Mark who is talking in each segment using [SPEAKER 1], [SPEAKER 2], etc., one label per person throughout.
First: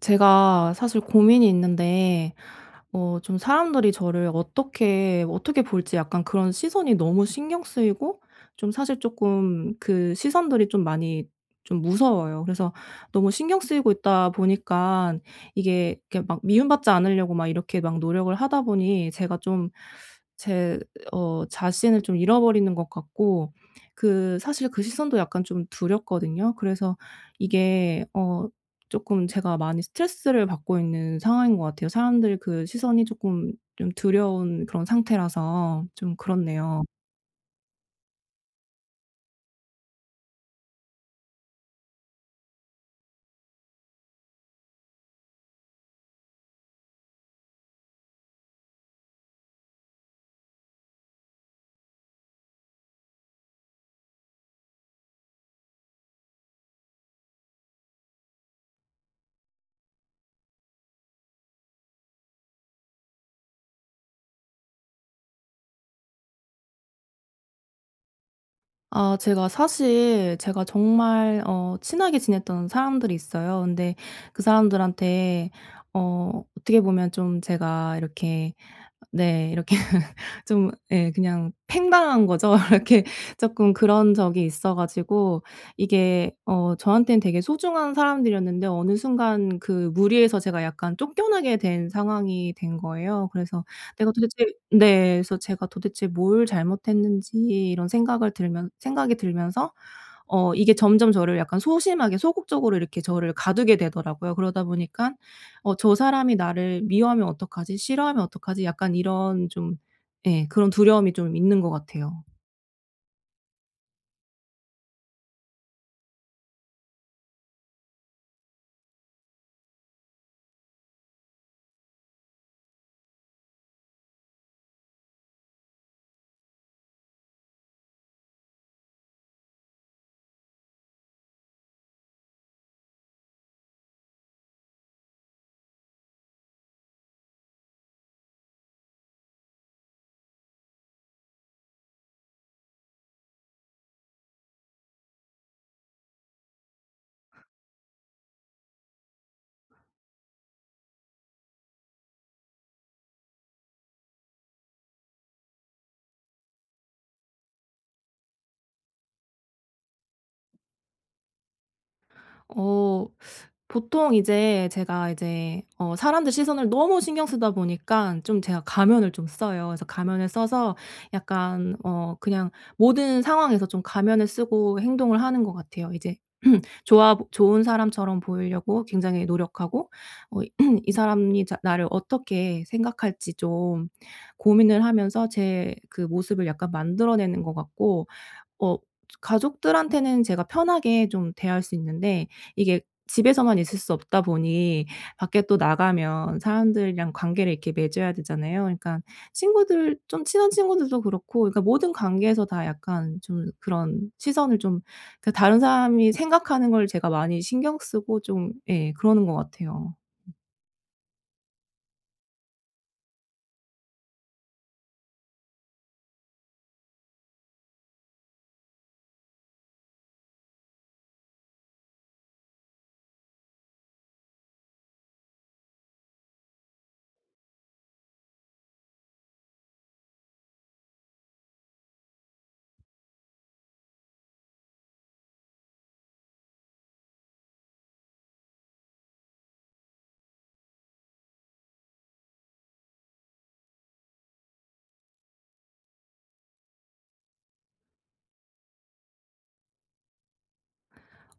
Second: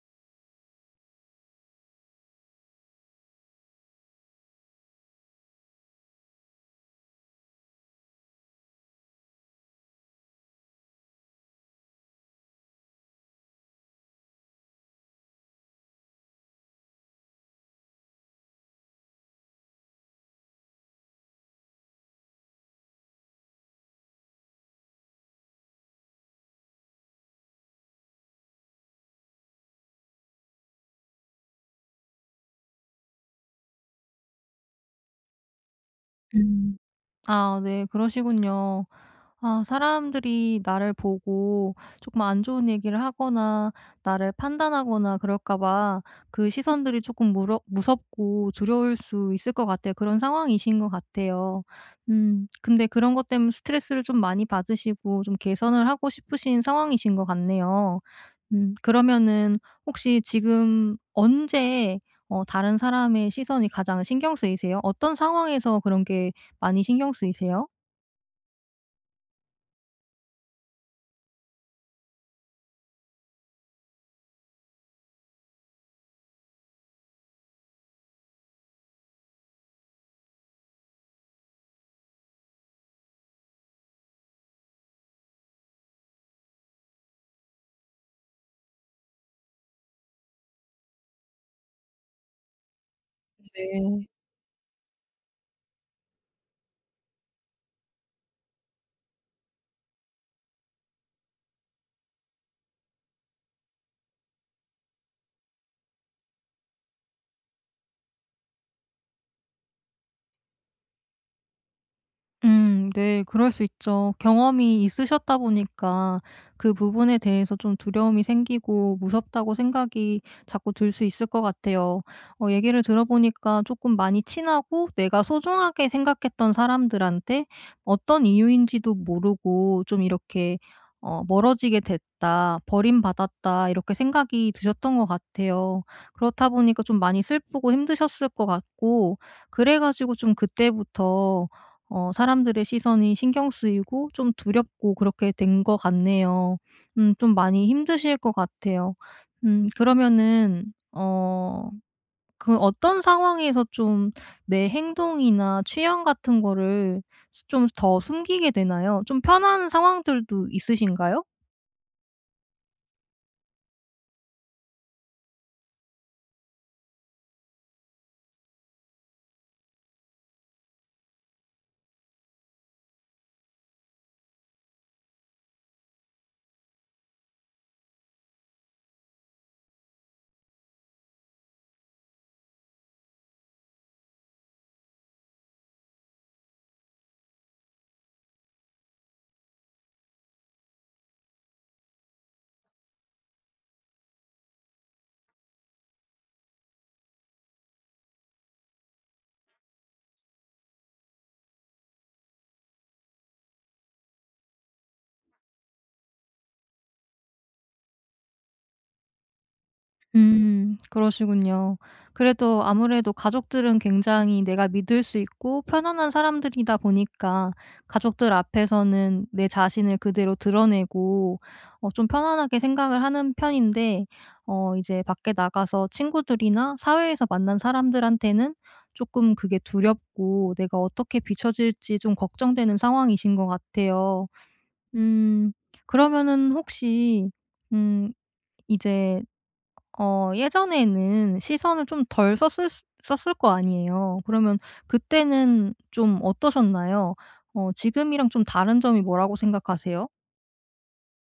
[SPEAKER 1] 제가 사실 고민이 있는데, 좀 사람들이 저를 어떻게 볼지 약간 그런 시선이 너무 신경 쓰이고 좀 사실 조금 그 시선들이 좀 많이 좀 무서워요. 그래서 너무 신경 쓰이고 있다 보니까 이게 이렇게 막 미움받지 않으려고 막 이렇게 막 노력을 하다 보니 제가 좀, 제 자신을 좀 잃어버리는 것 같고, 그 사실 그 시선도 약간 좀 두렵거든요. 그래서 이게 조금 제가 많이 스트레스를 받고 있는 상황인 것 같아요. 사람들 그 시선이 조금 좀 두려운 그런 상태라서 좀
[SPEAKER 2] 음.
[SPEAKER 1] 그렇네요.
[SPEAKER 2] 아 네. 그러시군요. 아 사람들이 나를 보고 조금 안 좋은 얘기를 하거나 나를 판단하거나 그럴까 봐 그 시선들이 조금 무러 무섭고 두려울 수 있을 것 같아요. 그런 상황이신 것 같아요. 근데 그런 것 때문에 스트레스를 좀 많이 받으시고 좀 개선을 하고 싶으신 상황이신 것 같네요. 그러면은 혹시 지금 언제 다른 사람의 시선이 가장 신경 쓰이세요? 어떤 상황에서 그런 게 많이 신경 쓰이세요?
[SPEAKER 1] 아, 제가 사실 제가 정말 친하게 지냈던 사람들이 있어요. 근데 그 사람들한테 어떻게 보면 좀 제가 이렇게, 네. 이렇게 좀, 예, 그냥 팽당한 거죠. 이렇게 조금 그런 적이 있어 가지고. 이게 저한테는 되게 소중한 사람들이었는데 어느 순간 그 무리에서 제가 약간 쫓겨나게 된 상황이 된 거예요. 그래서 내가 도대체, 네. 그래서 제가 도대체 뭘 잘못했는지 이런 생각을 들면 생각이 들면서 이게 점점 저를 약간 소심하게 소극적으로 이렇게 저를 가두게 되더라고요. 그러다 보니까 '어 저 사람이 나를 미워하면 어떡하지? 싫어하면 어떡하지?' 약간 이런, 좀, 예, 그런 두려움이 좀 있는 것 같아요.
[SPEAKER 2] 네. 그럴 수 있죠. 경험이 있으셨다 보니까 그 부분에 대해서 좀 두려움이 생기고 무섭다고 생각이 자꾸 들 수 있을 것 같아요. 얘기를 들어보니까 조금 많이 친하고 내가 소중하게 생각했던 사람들한테 어떤 이유인지도 모르고 좀 이렇게 '멀어지게 됐다. 버림받았다.' 이렇게 생각이 드셨던 것 같아요. 그렇다 보니까 좀 많이 슬프고 힘드셨을 것 같고, 그래 가지고 좀 그때부터 사람들의 시선이 신경 쓰이고 좀 두렵고 그렇게 된 것 같네요. 좀 많이 힘드실 것 같아요. 그러면은 어 그 어떤 상황에서 좀 내 행동이나 취향 같은 거를 좀 더 숨기게 되나요? 좀 편한 상황들도 있으신가요?
[SPEAKER 1] 어 보통 이제 제가 이제 사람들 시선을 너무 신경 쓰다 보니까 좀 제가 가면을 좀 써요. 그래서 가면을 써서 약간 그냥 모든 상황에서 좀 가면을 쓰고 행동을 하는 것 같아요. 이제 좋아 좋은 사람처럼 보이려고 굉장히 노력하고 어 이 사람이 자 나를 어떻게 생각할지 좀 고민을 하면서 제 그 모습을 약간 만들어내는 것 같고, 어 가족들한테는 제가 편하게 좀 대할 수 있는데 이게 집에서만 있을 수 없다 보니 밖에 또 나가면 사람들이랑 관계를 이렇게 맺어야 되잖아요. 그러니까 친구들, 좀 친한 친구들도 그렇고, 그러니까 모든 관계에서 다 약간 좀 그런 시선을 좀, 그 다른 사람이 생각하는 걸 제가 많이 신경 쓰고 좀, 예, 그러는 것 같아요.
[SPEAKER 2] 그러시군요. 그래도 아무래도 가족들은 굉장히 내가 믿을 수 있고 편안한 사람들이다 보니까 가족들 앞에서는 내 자신을 그대로 드러내고 좀 편안하게 생각을 하는 편인데, 이제 밖에 나가서 친구들이나 사회에서 만난 사람들한테는 조금 그게 두렵고 내가 어떻게 비춰질지 좀 걱정되는 상황이신 것 같아요. 음 그러면은 혹시 음 이제 예전에는 시선을 좀 덜 썼을 거 아니에요. 그러면 그때는 좀 어떠셨나요? 지금이랑 좀 다른 점이 뭐라고 생각하세요?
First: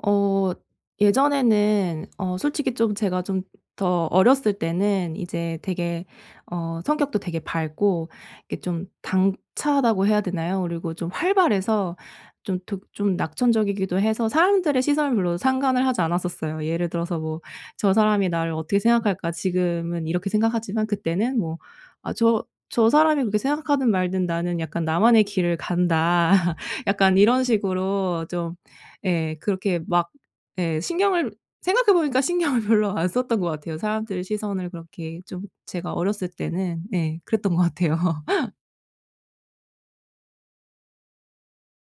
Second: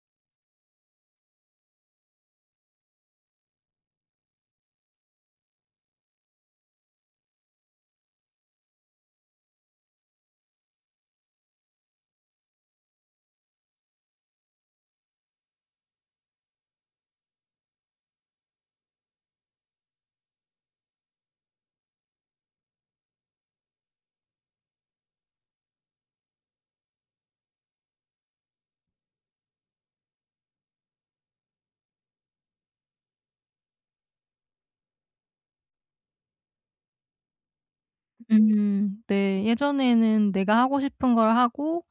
[SPEAKER 1] 어 예전에는 솔직히 좀 제가 좀 더 어렸을 때는 이제 되게 성격도 되게 밝고, 이게 좀 당차다고 해야 되나요? 그리고 좀 활발해서 좀 득 좀 낙천적이기도 해서 사람들의 시선을 별로 상관을 하지 않았었어요. 예를 들어서 뭐, '저 사람이 나를 어떻게 생각할까?' 지금은 이렇게 생각하지만, 그때는 뭐, '아, 저 사람이 그렇게 생각하든 말든 나는 약간 나만의 길을 간다.' 약간 이런 식으로 좀. 예. 그렇게 막, 예, 신경을 생각해 보니까 신경을 별로 안 썼던 것 같아요. 사람들의 시선을 그렇게, 좀 제가 어렸을 때는, 예, 그랬던 것 같아요.
[SPEAKER 2] 네. 예전에는 내가 하고 싶은 걸 하고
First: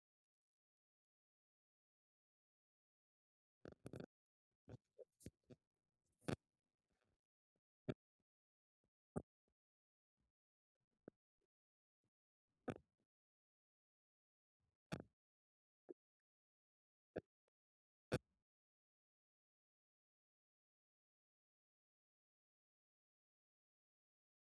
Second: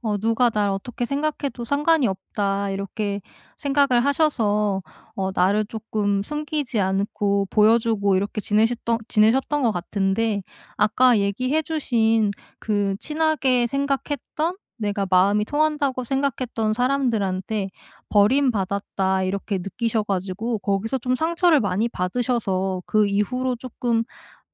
[SPEAKER 2] '누가 날 어떻게 생각해도 상관이 없다.' 이렇게 생각을 하셔서 나를 조금 숨기지 않고 보여주고 이렇게 지내셨던 것 같은데, 아까 얘기해 주신 그 친하게 생각했던 내가 마음이 통한다고 생각했던 사람들한테 '버림받았다.' 이렇게 느끼셔 가지고 거기서 좀 상처를 많이 받으셔서, 그 이후로 조금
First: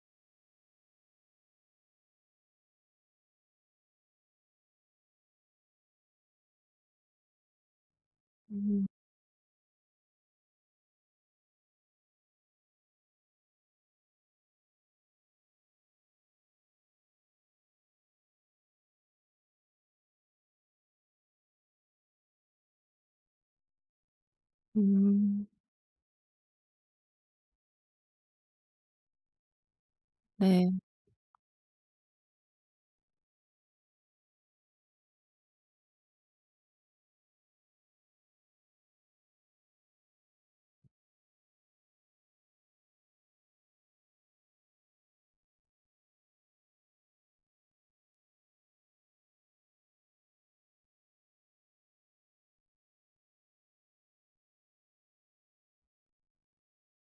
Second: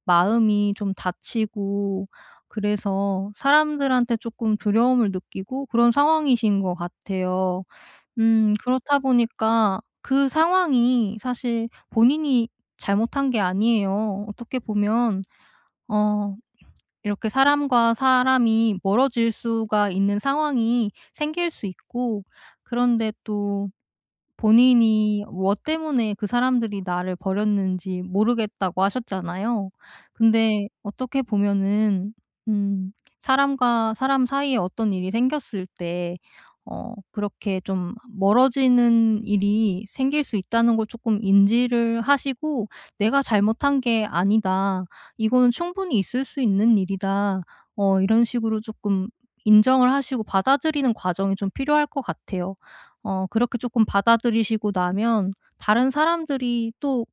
[SPEAKER 2] 마음이 좀 다치고 그래서 사람들한테 조금 두려움을 느끼고 그런 상황이신 것 같아요.
[SPEAKER 1] 음.
[SPEAKER 2] 그렇다 보니까 그 상황이 사실 본인이 잘못한 게 아니에요. 어떻게 보면 어 이렇게 사람과 사람이 멀어질 수가 있는 상황이 생길 수 있고, 그런데 또 본인이
[SPEAKER 1] 음.
[SPEAKER 2] 뭐 때문에 그 사람들이 나를 버렸는지 모르겠다고 하셨잖아요. 근데
[SPEAKER 1] 네.
[SPEAKER 2] 어떻게 보면은 음 사람과 사람 사이에 어떤 일이 생겼을 때 그렇게 좀 멀어지는 일이 생길 수 있다는 걸 조금 인지를 하시고 '내가 잘못한 게 아니다. 이거는 충분히 있을 수 있는 일이다.' 이런 식으로 조금 인정을 하시고 받아들이는 과정이 좀 필요할 것 같아요. 그렇게 조금 받아들이시고 나면 다른 사람들이 또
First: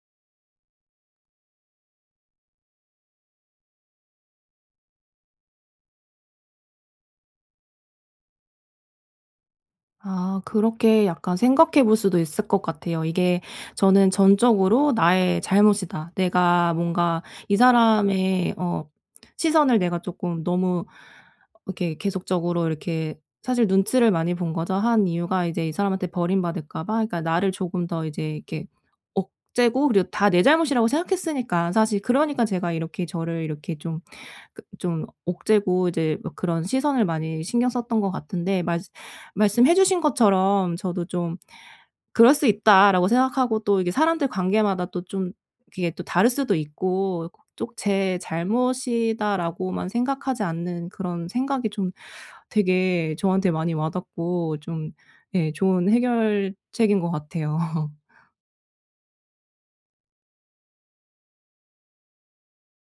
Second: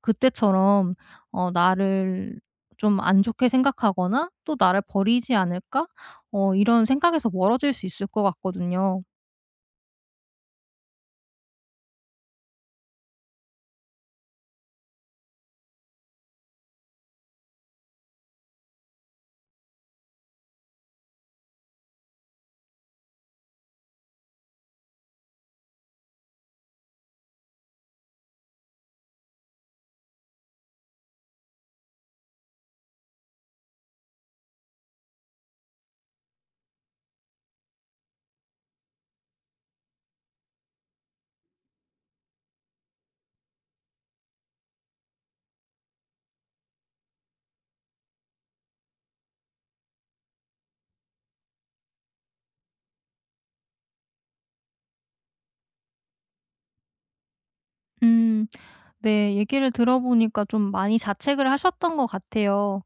[SPEAKER 2] 그때처럼 '나를 좀 안 좋게 생각하거나 또 나를 버리지 않을까?' 이런 생각에서 멀어질 수 있을 것 같거든요.
[SPEAKER 1] 아, 그렇게 약간 생각해 볼 수도 있을 것 같아요. 이게 저는 전적으로 '나의 잘못이다. 내가 뭔가 이 사람의 시선을 내가 조금 너무 이렇게 계속적으로 이렇게 사실 눈치를 많이 본 거죠. 한 이유가 이제 이 사람한테 버림받을까 봐. 그러니까 나를 조금 더 이제 이렇게 억제고 그리고 다 내 잘못이라고 생각했으니까 사실, 그러니까 제가 이렇게 저를 이렇게 좀 그 좀 억제고 이제 뭐 그런 시선을 많이 신경 썼던 것 같은데, 말 말씀해 주신 것처럼 저도 좀, '그럴 수 있다.'라고 생각하고 또 이게 사람들 관계마다 또 좀 그게 또 다를 수도 있고 꼭, '꼭 제 잘못이다.'라고만 생각하지 않는 그런 생각이 좀 되게 저한테 많이 와 닿고 좀, 예, 좋은 해결책인 것 같아요.
[SPEAKER 2] 음. 네. 얘기를 들어보니까 좀 많이 자책을 하셨던 것 같아요.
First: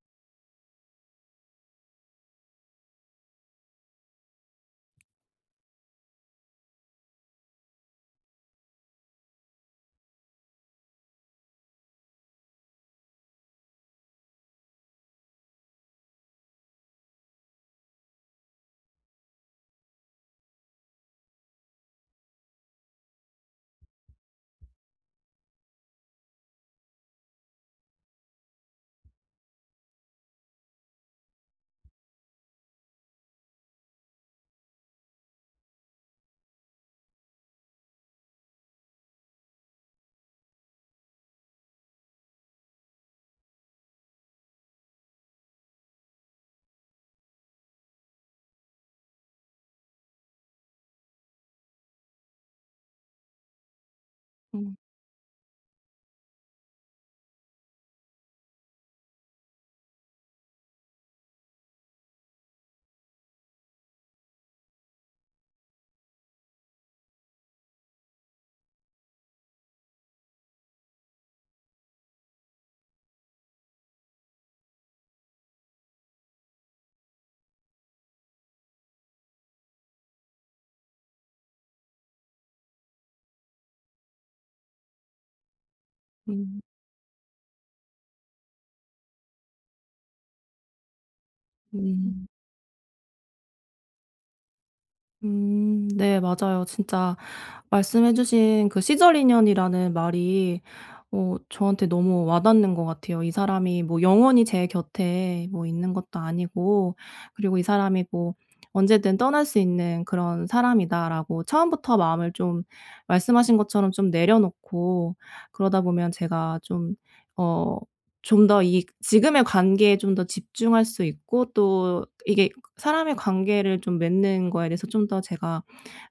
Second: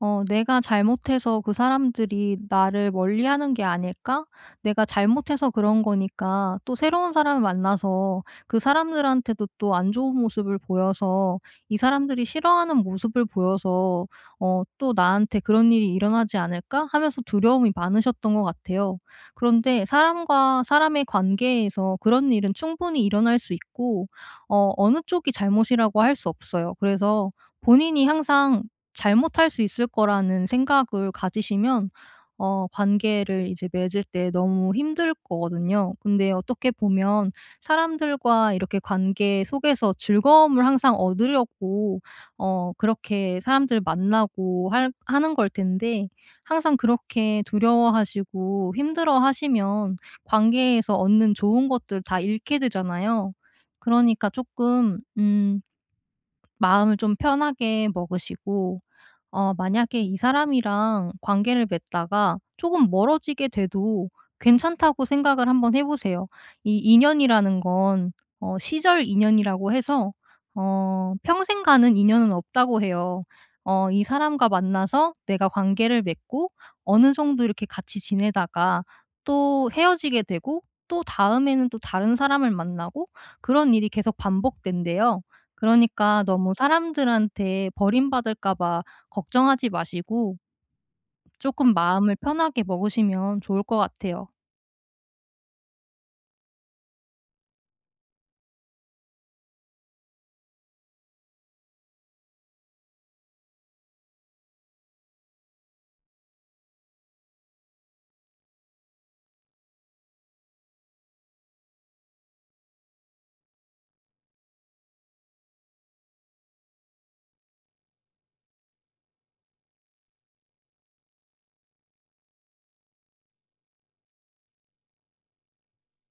[SPEAKER 2] '내가 잘못해서 그 사람들이 나를 멀리하는 게 아닐까? 내가 잘못해서 그런 거니까 또 새로운 사람을 만나서 그 사람들한테도 또 안 좋은 모습을 보여서, 이 사람들이 싫어하는 모습을 보여서 또 나한테 그런 일이 일어나지 않을까?' 하면서 두려움이 많으셨던 것 같아요. 그런데 사람과 사람의 관계에서 그런 일은 충분히 일어날 수 있고, 어느 쪽이 잘못이라고 할 수 없어요. 그래서 본인이 항상 잘못할 수 있을 거라는 생각을 가지시면 관계를 이제 맺을 때 너무 힘들 거거든요. 근데 어떻게 보면 사람들과 이렇게 관계 속에서 즐거움을 항상 얻으려고 그렇게 사람들 만나고 할 하는 걸 텐데, 항상 그렇게 두려워하시고 힘들어하시면 관계에서 얻는 좋은 것들 다 잃게 되잖아요. 그러니까
[SPEAKER 1] 음.
[SPEAKER 2] 조금 마음을 좀 편하게 먹으시고, 만약에 이 사람이랑 관계를 맺다가 조금 멀어지게 돼도 괜찮다고 생각을 한번 해 보세요. 이 인연이라는 건 시절 인연이라고 해서 평생 가는 인연은 없다고 해요. 이 사람과 만나서 내가 관계를 맺고 어느 정도 이렇게 같이 지내다가 또 헤어지게 되고, 또 다음에는 또 다른 사람을 만나고, 그런 일이 계속 반복된대요. 그러니까 너무
[SPEAKER 1] 음.
[SPEAKER 2] 사람들한테 버림받을까 봐 걱정하지 마시고 조금 마음을
[SPEAKER 1] 음.
[SPEAKER 2] 편하게 먹으시면 좋을 것 같아요.
[SPEAKER 1] 음, 네, 맞아요. 진짜 말씀해 주신 그 시절 인연이라는 말이 저한테 너무 와닿는 것 같아요. 이 사람이 뭐 영원히 제 곁에 뭐 있는 것도 아니고, 그리고 이 사람이 뭐 언제든 떠날 수 있는 그런 사람이다라고 처음부터 마음을 좀, 말씀하신 것처럼 좀 내려놓고, 그러다 보면 제가 좀 어 좀 더 이 지금의 관계에 좀 더 집중할 수 있고 또 이게 사람의 관계를 좀 맺는 거에 대해서 좀 더 제가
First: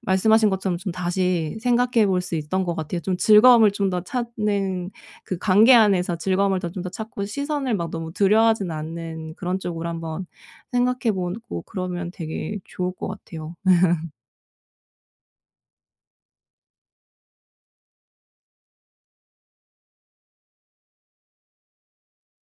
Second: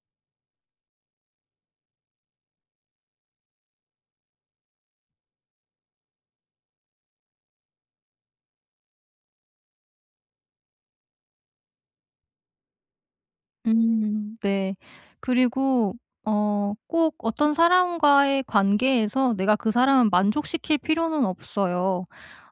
[SPEAKER 1] 말씀하신 것처럼 좀 다시 생각해 볼 수 있던 것 같아요. 좀 즐거움을 좀 더 찾는, 그 관계 안에서 즐거움을 더 좀 더 찾고 시선을 막 너무 들여하진 않는 그런 쪽으로 한번 생각해 보고, 그러면 되게 좋을 것 같아요.
[SPEAKER 2] 네. 그리고 꼭 어떤 사람과의 관계에서 내가 그 사람을 만족시킬 필요는 없어요.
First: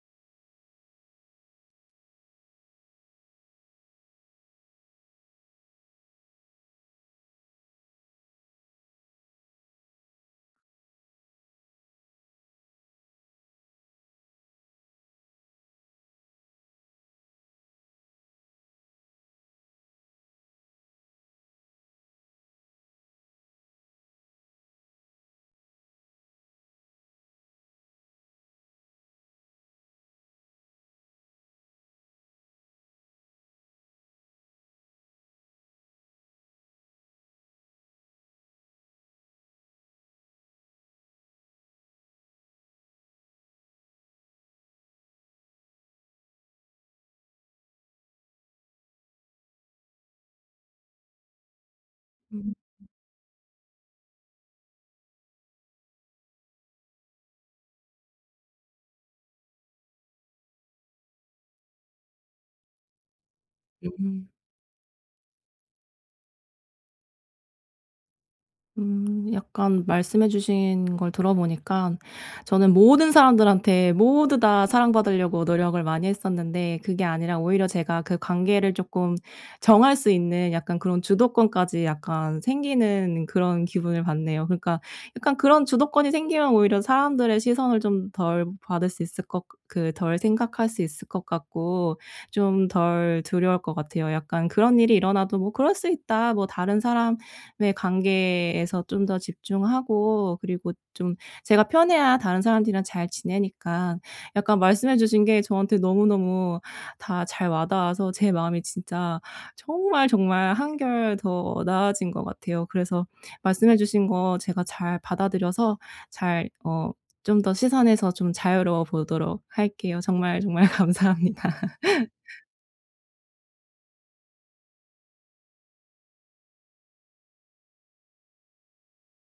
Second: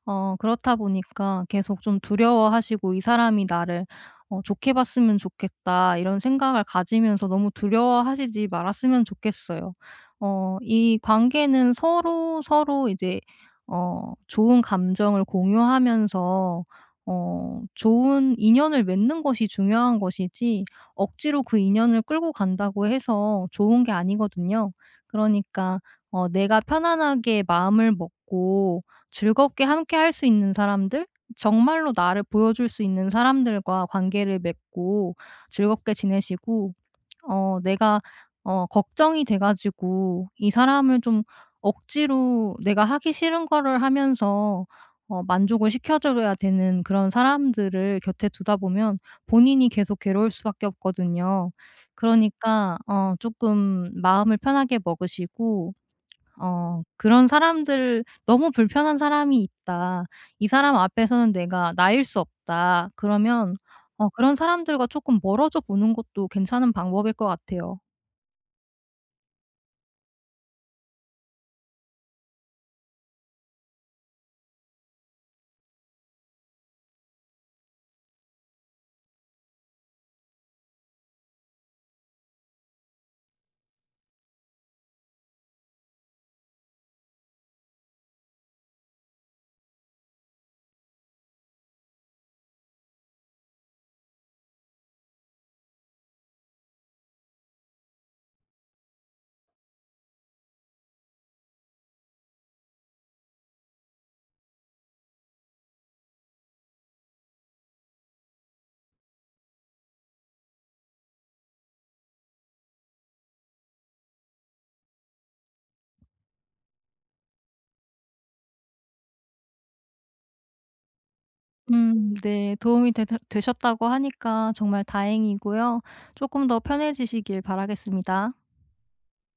[SPEAKER 2] 그렇다 보니까 계속 좀 두려워하시고 '이 사람이 나를 좋게 봤으면 좋겠다.' 이런 생각을 가지면서 너무 두려워하시지 말았으면 좋겠어요. 이 관계는 서로 서로 이제 좋은 감정을 공유하면서 좋은 인연을 맺는 것이 중요한 것이지, 억지로 그 인연을 끌고 간다고 해서 좋은 게 아니거든요. 그러니까 내가 편안하게 마음을 먹고 즐겁게 함께 할 수 있는 사람들, 정말로 나를 보여줄 수 있는 사람들과 관계를 맺고 즐겁게 지내시고, 내가 걱정이 돼 가지고 이 사람을 좀 억지로 내가 하기 싫은 거를 하면서 만족을 시켜 줘야 되는 그런 사람들을 곁에 두다 보면 본인이 계속 괴로울 수밖에 없거든요.
[SPEAKER 1] 음.
[SPEAKER 2] 그러니까 조금 마음을 편하게 먹으시고, 그런 사람들, '너무 불편한 사람이 있다. 이 사람 앞에서는 내가 나일 수 없다.' 그러면
[SPEAKER 1] 음.
[SPEAKER 2] 그런 사람들과 조금 멀어져 보는 것도 괜찮은 방법일 것 같아요.
[SPEAKER 1] 음, 약간 말씀해 주신 걸 들어보니까 저는 모든 사람들한테 모두 다 사랑받으려고 노력을 많이 했었는데 그게 아니라 오히려 제가 그 관계를 조금 정할 수 있는 약간 그런 주도권까지 약간 생기는 그런 기분을 받네요. 그러니까 약간 그런 주도권이 생기면 오히려 사람들의 시선을 좀 덜 받을 수 있을 것, 그 덜 생각할 수 있을 것 같고 좀 덜 두려울 것 같아요. 약간 그런 일이 일어나도 '뭐 그럴 수 있다. 뭐 다른 사람 왜 관계에서 좀 더 집중하고 그리고 좀 제가 편해야 다른 사람들이랑 잘 지내니까 약간 말씀해 주신 게 저한테 너무너무 다 잘 와 닿아서 제 마음이 진짜 정말 정말 한결 더 나아진 것 같아요. 그래서 말씀해 주신 거 제가 잘 받아들여서 잘 좀 더 시선에서 좀 자유로워 보도록 할게요. 정말 정말 감사합니다.
[SPEAKER 2] 네. 도움이 되셨다고 하니까 정말 다행이고요. 조금 더 편해지시길 바라겠습니다.